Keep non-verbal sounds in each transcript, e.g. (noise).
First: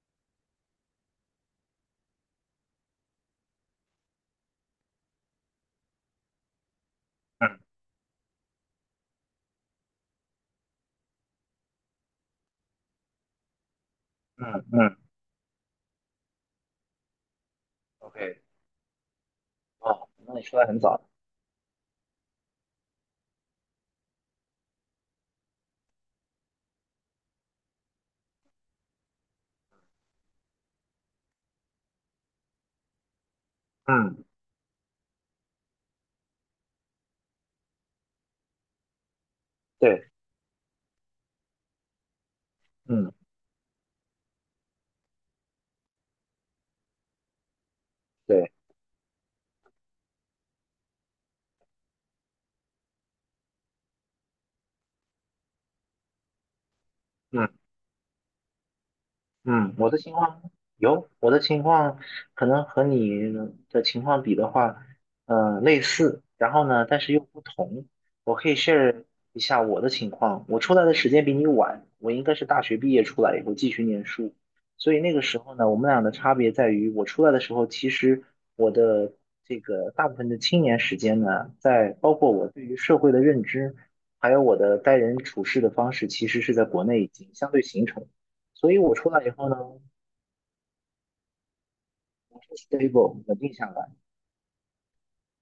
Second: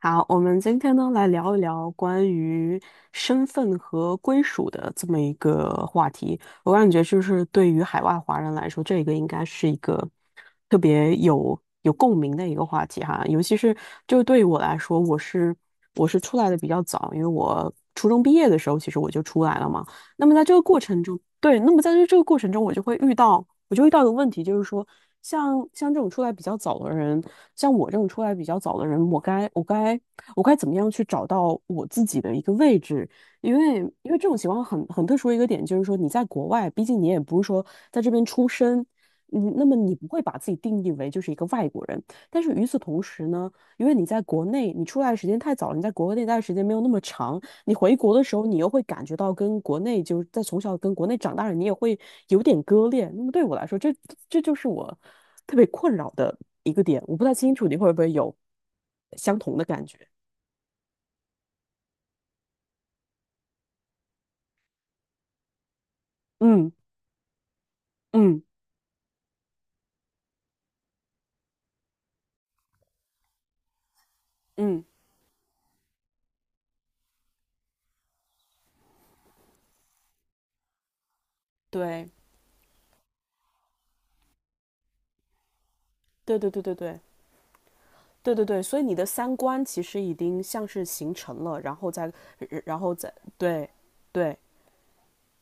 好，我们今天呢来聊一聊关于身份和归属的这么一个话题。我感觉就是对嗯于海外华人来说，这个应该是一个特别有共鸣的一个话题哈。尤其是就对于我嗯来嗯 说，我是出来的比较早，因为我初中毕 OK，业的时候其实我就出来了嘛。哦，那那么你在这出个来过很早，程中，对，那么在这个过程中，我就遇到一个问题，就是说，像这种出来比较早的人，像我这种出来比较早的人，我该怎么样去找到我自己的一个位置？因为因为嗯，这种情况很特殊的一个点，就是说你在国外，毕竟你也不是说在这边出生。嗯，那么你不对会把自己定义为就是一个外国人，但是与此同嗯时呢，因为你在国内，你出来的时间太早了，你在国内待的时间没有那么长，你回国的时候，对，你又会感觉到跟国内就是在从小跟国内长大的人你也会有点割裂。那么对我来说，这就是我特别困扰的一个点。我不太嗯清楚你会不会有相同的嗯，感觉。我的情况可能和你的情况比的话，类似，然后嗯呢，但是又不同。我嗯可以 share 一下我的情况。我出来的时间比你晚，我应该是大学毕业出来以后继续念书，嗯，所以那个时候呢，我们俩的差别在于，我出来的时候，其实我的这个大部分的青年时间呢，在对包括我对于社会的认知，还有我的待人处事的方式，其对实对是对在对国对内已经相对形成。对对对，所所以以你我的出来以三后呢，观我其实已经像是形成了，然后再是 然后再 stable 稳定下对来，对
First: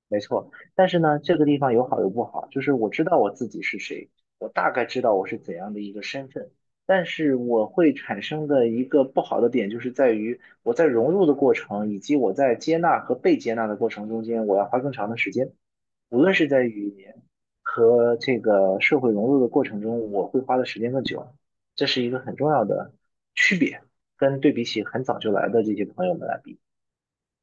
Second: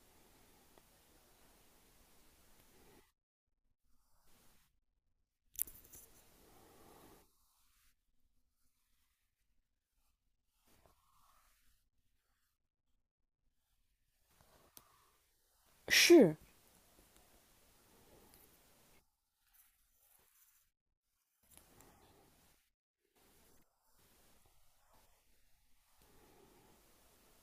没错。但是呢，这个地方有好有不好，就是我知道我自己是谁，我大概知道我是怎样的一个身份，但是我会产生的一个不好的点，就是在于我在融入的过程，以及我在接纳和被接纳的过程中间，我要花更长的时间。无论是。是在语言和这个社会融入的过程中，我会花的时间更久，这是一个很重要的区别，跟对比起很早就来的这些朋友们来比。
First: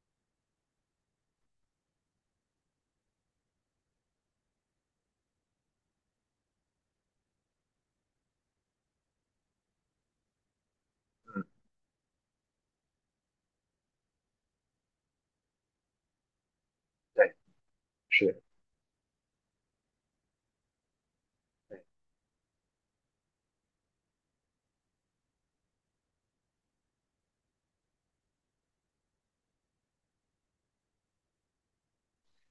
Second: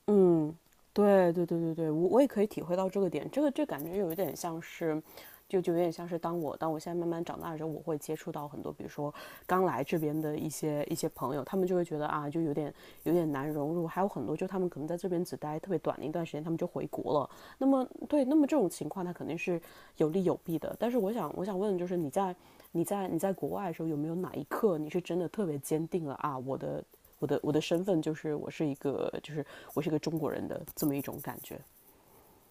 嗯，对对对对对，我也可以体会到这个点，这个这感觉有一点像是，就有点像是当我现在慢慢长大之后，我会接触到很多，比如说刚来这边的一些朋友，嗯，他们就会觉得啊，就有点难融入，还有很多就他们可能在这边只待特别短的一段时间，他们就回国了，对，那么对，那是，么这种情况它肯定是有利有弊的。但是我想问，对就是你在国外的时候，有没有哪一刻你是真的特别坚定了啊，我的身份就是我是一个就是我是一个中国人的这么一种感觉？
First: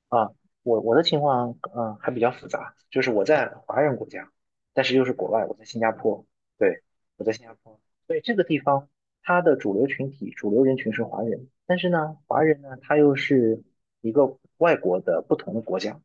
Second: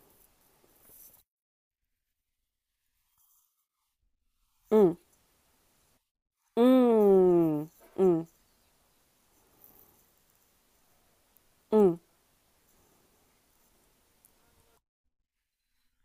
啊，我的情况还比较复杂，就是我在华人国家，但嗯是又是国外，我在新加坡，对，我在新加嗯坡，所以嗯这个地方它的主流群体、主流人群是华人，但是嗯，呢，华人呢他又是一个外国的不同的国家，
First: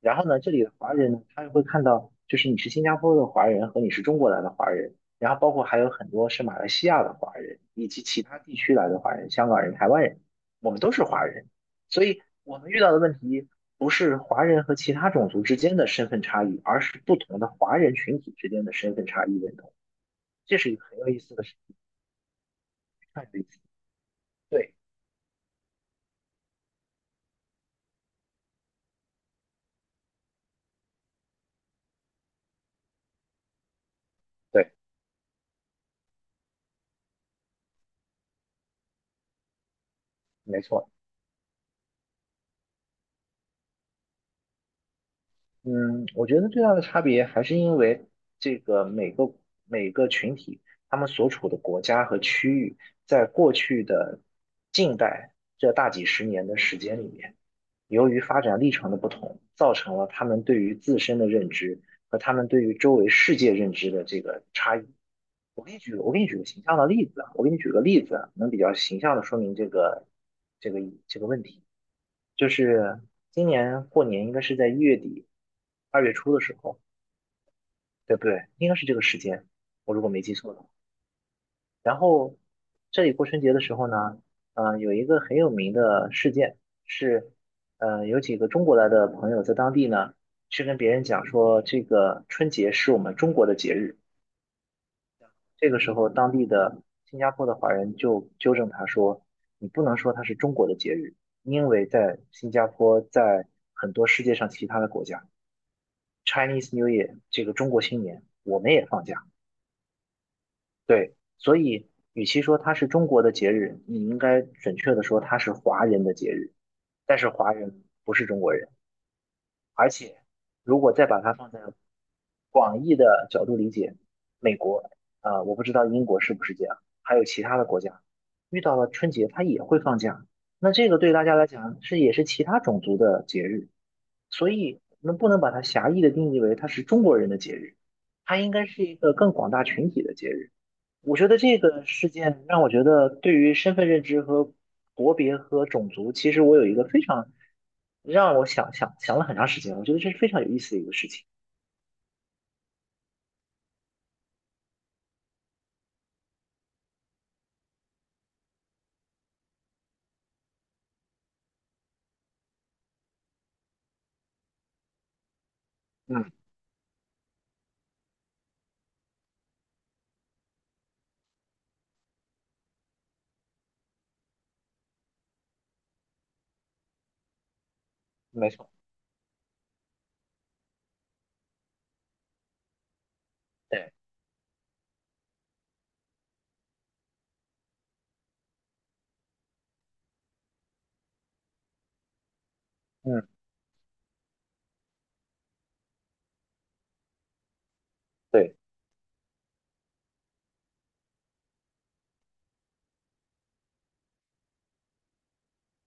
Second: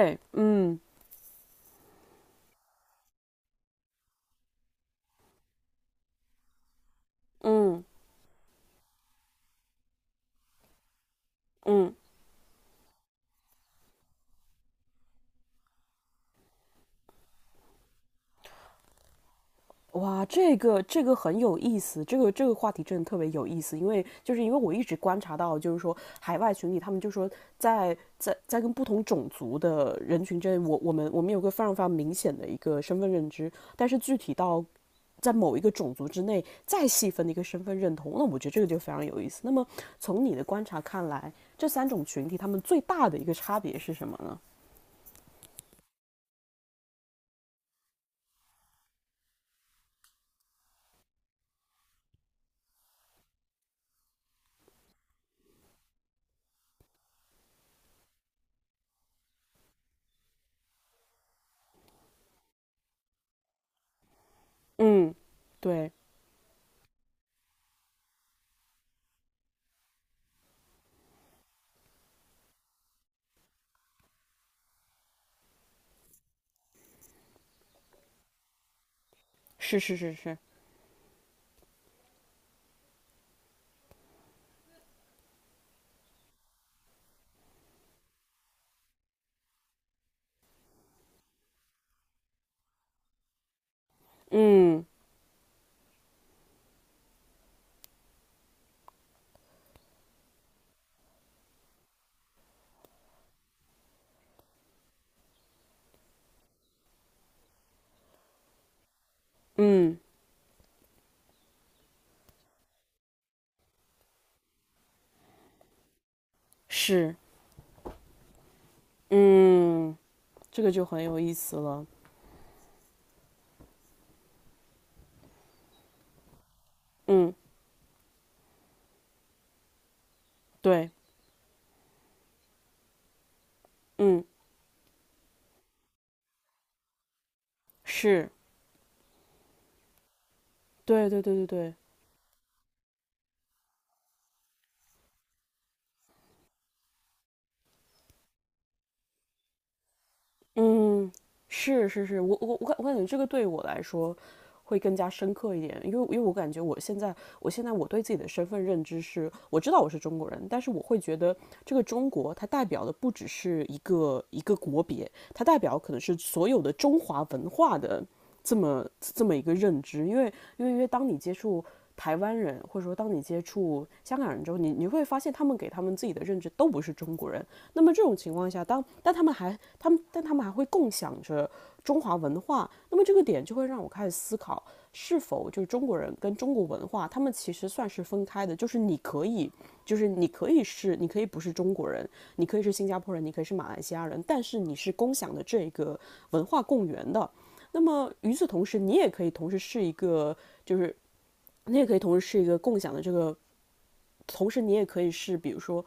然后呢，这里的嗯华人呢，他会看到，就是你是新加坡的华人和你是中国来的华人，然后包括还有很多是马来西亚的华人，嗯以及其他地区来的华人，香港人、台湾人，我们都是华人，嗯。所以我们遇到的问题不是华人和其他种族之间的身份差异，而是不同的华人群体之间的身份差异认同，哇，这这是一个个很这有个意思很的事有情，意思，这个话题真的特别看着有意意思。思，因为就是因为我对一直观察到，就是说海外群体，他们就说在在跟不同种族的人群之间，我们有个非常非常明显的一个身份认知，但是具体到对，在某一个种族之内再细分的一个身份认同，那我觉得这个就非常有意思。那么从你的没观察错。看来，这三种群体他们最大的一个差别是什么呢？嗯，我觉得最大的差别还是因为这个每个每个群体，他们所处的国家和区域，在过去的近代这大几十年的时间里面，由于发展历程的不同，造成了他们对于自身的认知和他们对于周围世界认知的这个差异。嗯，对，我给你举个形象的例子啊，我给你举个例子啊能比较形象的说明这个这个问题。就是今年过年应该是在一月底、二月初的时候，对不对？应该是这个时间，是我是如果是没记是，错的话。然后这里过春节的时候呢，有一个很有名的事件是，有几个中国来的朋友在当地呢，去跟别人讲说，这个春节是我们中国的节日。嗯这个时候，当地的新加坡的华人就纠正他说，你不能说它是中国的节日，因为在新加坡，在很多世界上其他的国家。Chinese New Year 这个中国新年，我们也放假。嗯对，所以与其说它是中国的节日，你应该准确的说它是华人的节日。是。但是华人不是中国人，而嗯，且这个如就果很再有把它意放思在了。广义的角度理解，美国，我不知道英国是不是这样，还有嗯，其他的国家，遇到了春节它也会放假。那这对，个对大家来讲是也是其他种族的节日，嗯，所以我们不能把它狭义的定义为它是中国人的节日，是，它应该是一个更广大群体的节日。对我对觉对得对这对。个事件让我觉得，对于身份认知和国别和种族，其实我有一个非常让我想了很长时间，我觉得这是非常有意思的一个事嗯，情。是是是，我感觉这个对我来说会更加深刻一点，因为我感觉我现在我对自己的身份认知是，我知道我是中国人，但是我会觉得这个中国它代表的不只是一个国别，它代表可能是嗯，所有的中华文化的这么一个认知，因为当你接触台湾人，或者说当你接触香港人之后，你会发现他们给他们自己的认知都不是中国人，那么这种情况没下，错，当但他们还他们但他们还会共享着中华文化，那么这个点就会让我对，开始思考，是否就是中国人跟中国文化，他们其实算是分开的，就是你可以是，你可以不是中国人，你可以是新加坡人，嗯，你可以是马来西亚人，但是你是共享的这个文化共源的。那么与此对，同时，你也可以同时是一个，就是你也可以同时是一个共享的这个，同时你也可以是，比如说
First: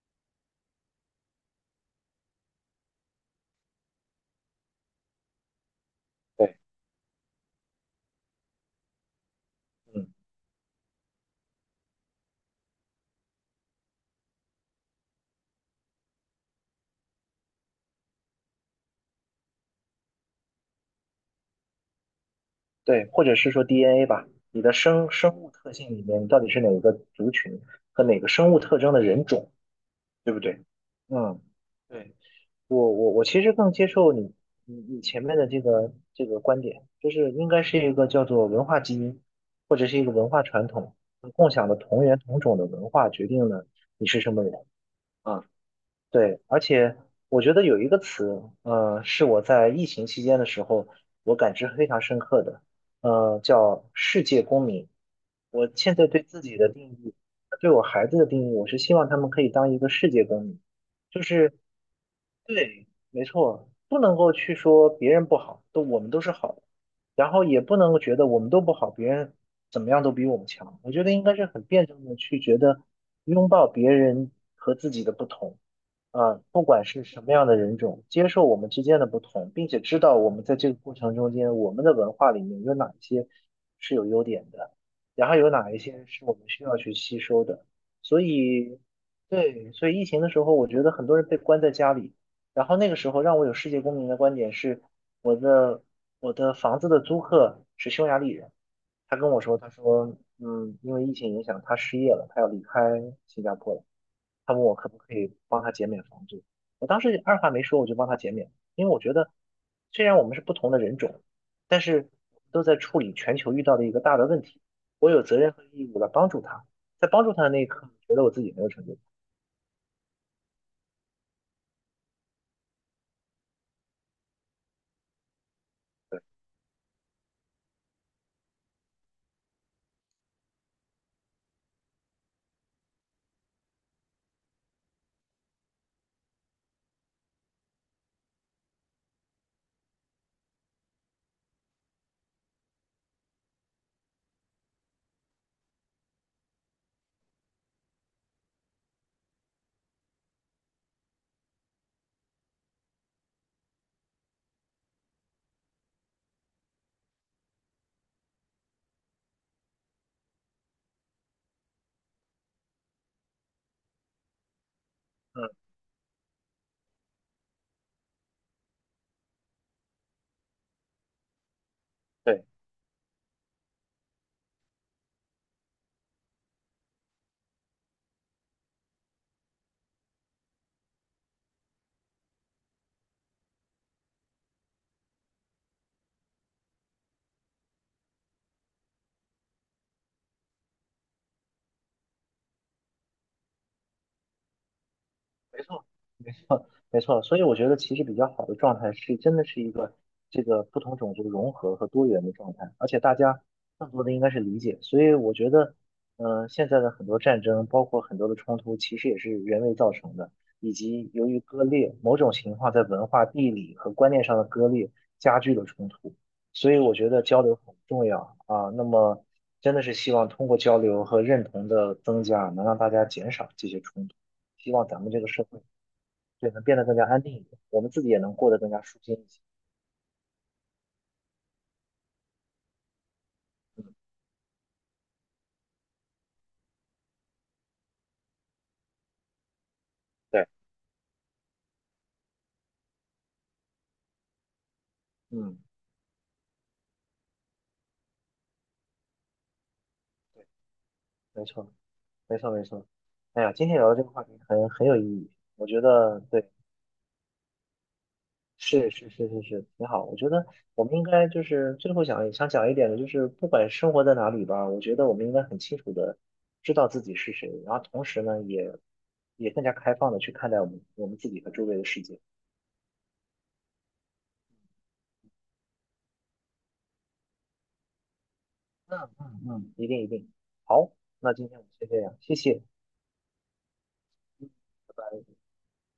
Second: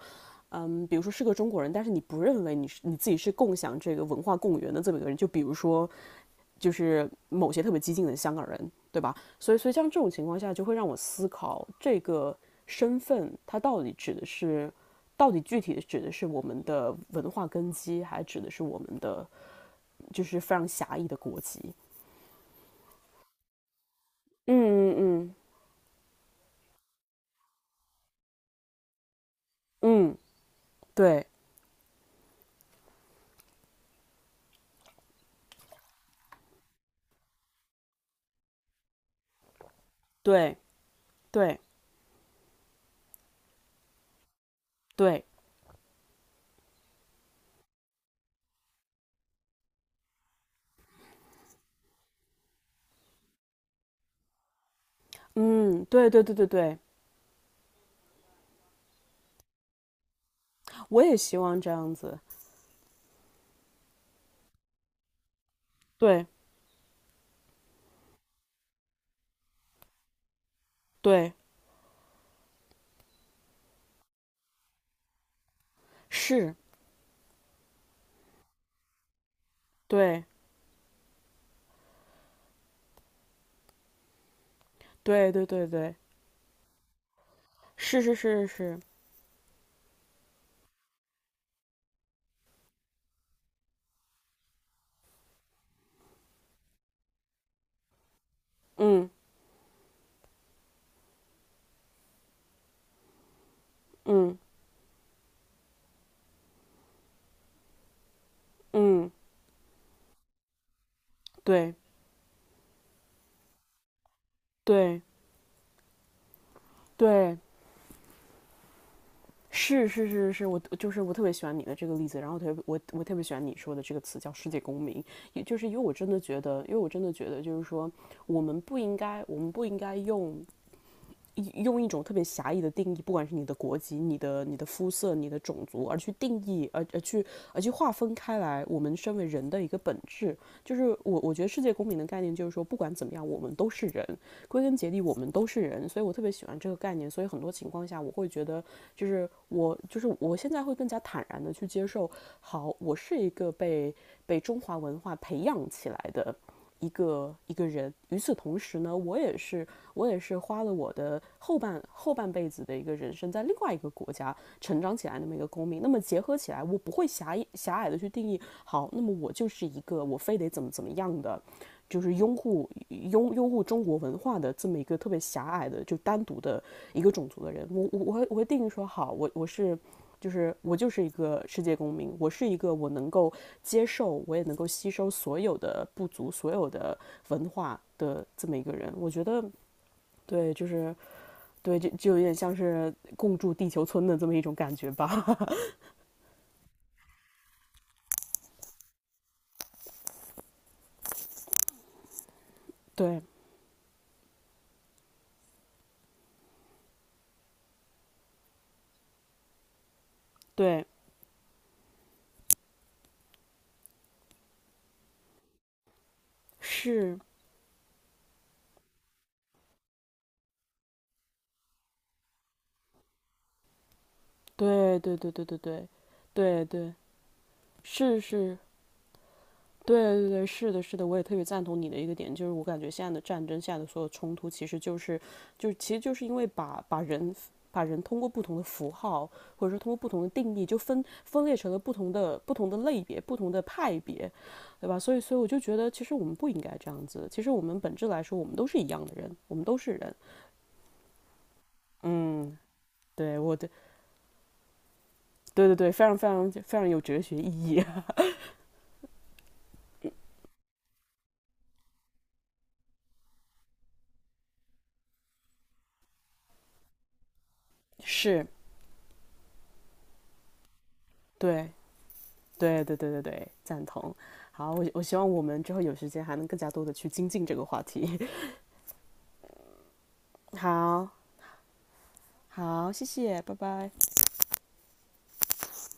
嗯，比如说是个中国人，但是你不认为你自己是共享这个文化共源的这么一个人，就比如说对，就是某些特别激进的香港人，对吧？所以，所以像这嗯，种情况下，就会让我思考这个身份它到底指的是，到底具体的指的是我们的文化根基，还指的是我们的就是非常狭义的国籍？对，或者是说 DNA 吧，嗯你的嗯生嗯生物特性里面，你到底是哪个族群和哪个生物特征的人种，嗯，对不对？对嗯。对。我其实更接受你前面的这个观点，就是应该是一个叫做文化基因，或者是一个文化对传统，共对享的同源同种的文化决定了你是什么人对，啊。对，而且我觉得有一个词，是我在疫情期间的时候我感知非常深刻的，叫世界公民。我嗯现在对对对对自对己的对，定义，对我孩子的定义，我是希望他们可以当一个世界公民。我也就希是望这样子，对，没错，不能够去说别人不好，都我们都对是好的，然后也不能够觉得我们都不好，别人怎么样都比我们强。我觉得应对该是很辩证的去觉得拥抱别人和自己的不同啊，是。不管是什么样的人种，接受我们之间的不同，并且知道对我们在这个过程中间，我们的文化里面有哪一些是有优点的，然对后对有对哪一对，些是我们需要去吸收的，是是所是是，以。对，所以疫情的时候，我觉得很多人被关在家里，然后那个时候让我有世界公民的观点是，我的我的房子的租客是匈牙利人，嗯他跟我说，他说，嗯，因为疫情影响，他失业了，他要离开新加坡了，嗯他问我可不可以帮他减免房租，我当时二话没说，我就帮他减免，因为我嗯，觉得虽然我们是不同的人种，对但是都在处理全球遇到的一个大的问题，对我有责任和义务来帮助他，在帮助对，他的那一刻，我觉得我自己很有成就感是是是是，我就是我特别喜欢你的这个例子，然后特别我特别喜欢你说的这个词叫世界公民，也就是因为我真的觉得，因为我真的觉得就是说，我们不应该用一种特别狭义的定义，不管是你的国籍、你的、你的肤色、你的种族，而去定义，而去划分开来，我们身为人的一个本质，就是我觉得世界公民的概念就是说，不管怎么样，我们都是人，归根结底我们都是人，所以我特别喜欢这个概念，所以很多情况下我会觉得，就是我现在会更加坦然的去接受，好，我是一个被被中华文化培养起来的一个人。与此同时呢，我也是花了我的后半辈子的一个人生，在另外一个国家成长起来那么一嗯，个公民。那么结合起来，我不会狭隘的去定义，好，那么我就是一个我非得怎么样的，就是拥对。护拥拥护中国文化的这么一个特别狭隘的就单独的一个种族的人。我定义说，好，我就是我就是一个世界公民，我是一个我能够接受，我也能够吸收所有的不足、所有的文化的这么一个人。我觉得，对，就是对，就有点像是共筑地球村的这么一种感觉吧。没错。没错，所以我觉得其实比较好的状态是，真的是一个这个不同种族融合和多元的状态，而 (laughs) 且大对，家更多的应该是理解。所以我觉得，现在的很多战争，包括很多的冲突，其实也是人为造成的，以对，及由于割裂，某种情况在文化、地理和观念上的割裂加剧了冲突。所以我觉是，得交流很重要啊。那么真的是希望通过交流和认同的增加，能让大家减少这些冲突。希望对，咱们对，这个对，对，社对，会。对，对，能对，变得对，更加安定一点，我们自己也是能过得是，更加舒心一些。对对对，是的，是的，我也特别赞同你的一个点，就是我感觉现在的战争，现在嗯，的所有冲突，其实就是，其实就是因为把人通过不同的符号，或者说通过不同的对，定义，就分裂成了不同的类别、不同的派别，对吧？所以，所以我嗯，就觉得，其实我们不应该这样子。其实我们本质来说，我们都是一样的人，我们都是人。对，没错，没错，嗯，没错。对，哎呀，我今的，天聊的这个话题很有意义，我对对觉对，非常得非对，常非常有哲学意义，是是是是是，挺好。我觉得我们应该就是最后想想讲一点的，就是不管生活在哪里吧，我觉得我们应该很清楚的知道自己是谁，然后 (laughs) 同时呢，是也更加开放的去看待我们自己和周对。围的世界。对对对对对，赞同。好，我希望我们之后有时间还能更加多的去精进这个话题。嗯嗯嗯，一定一定。(laughs) 好，好，那今天我们先这样，谢谢，好，谢谢，拜拜。嗯，拜拜。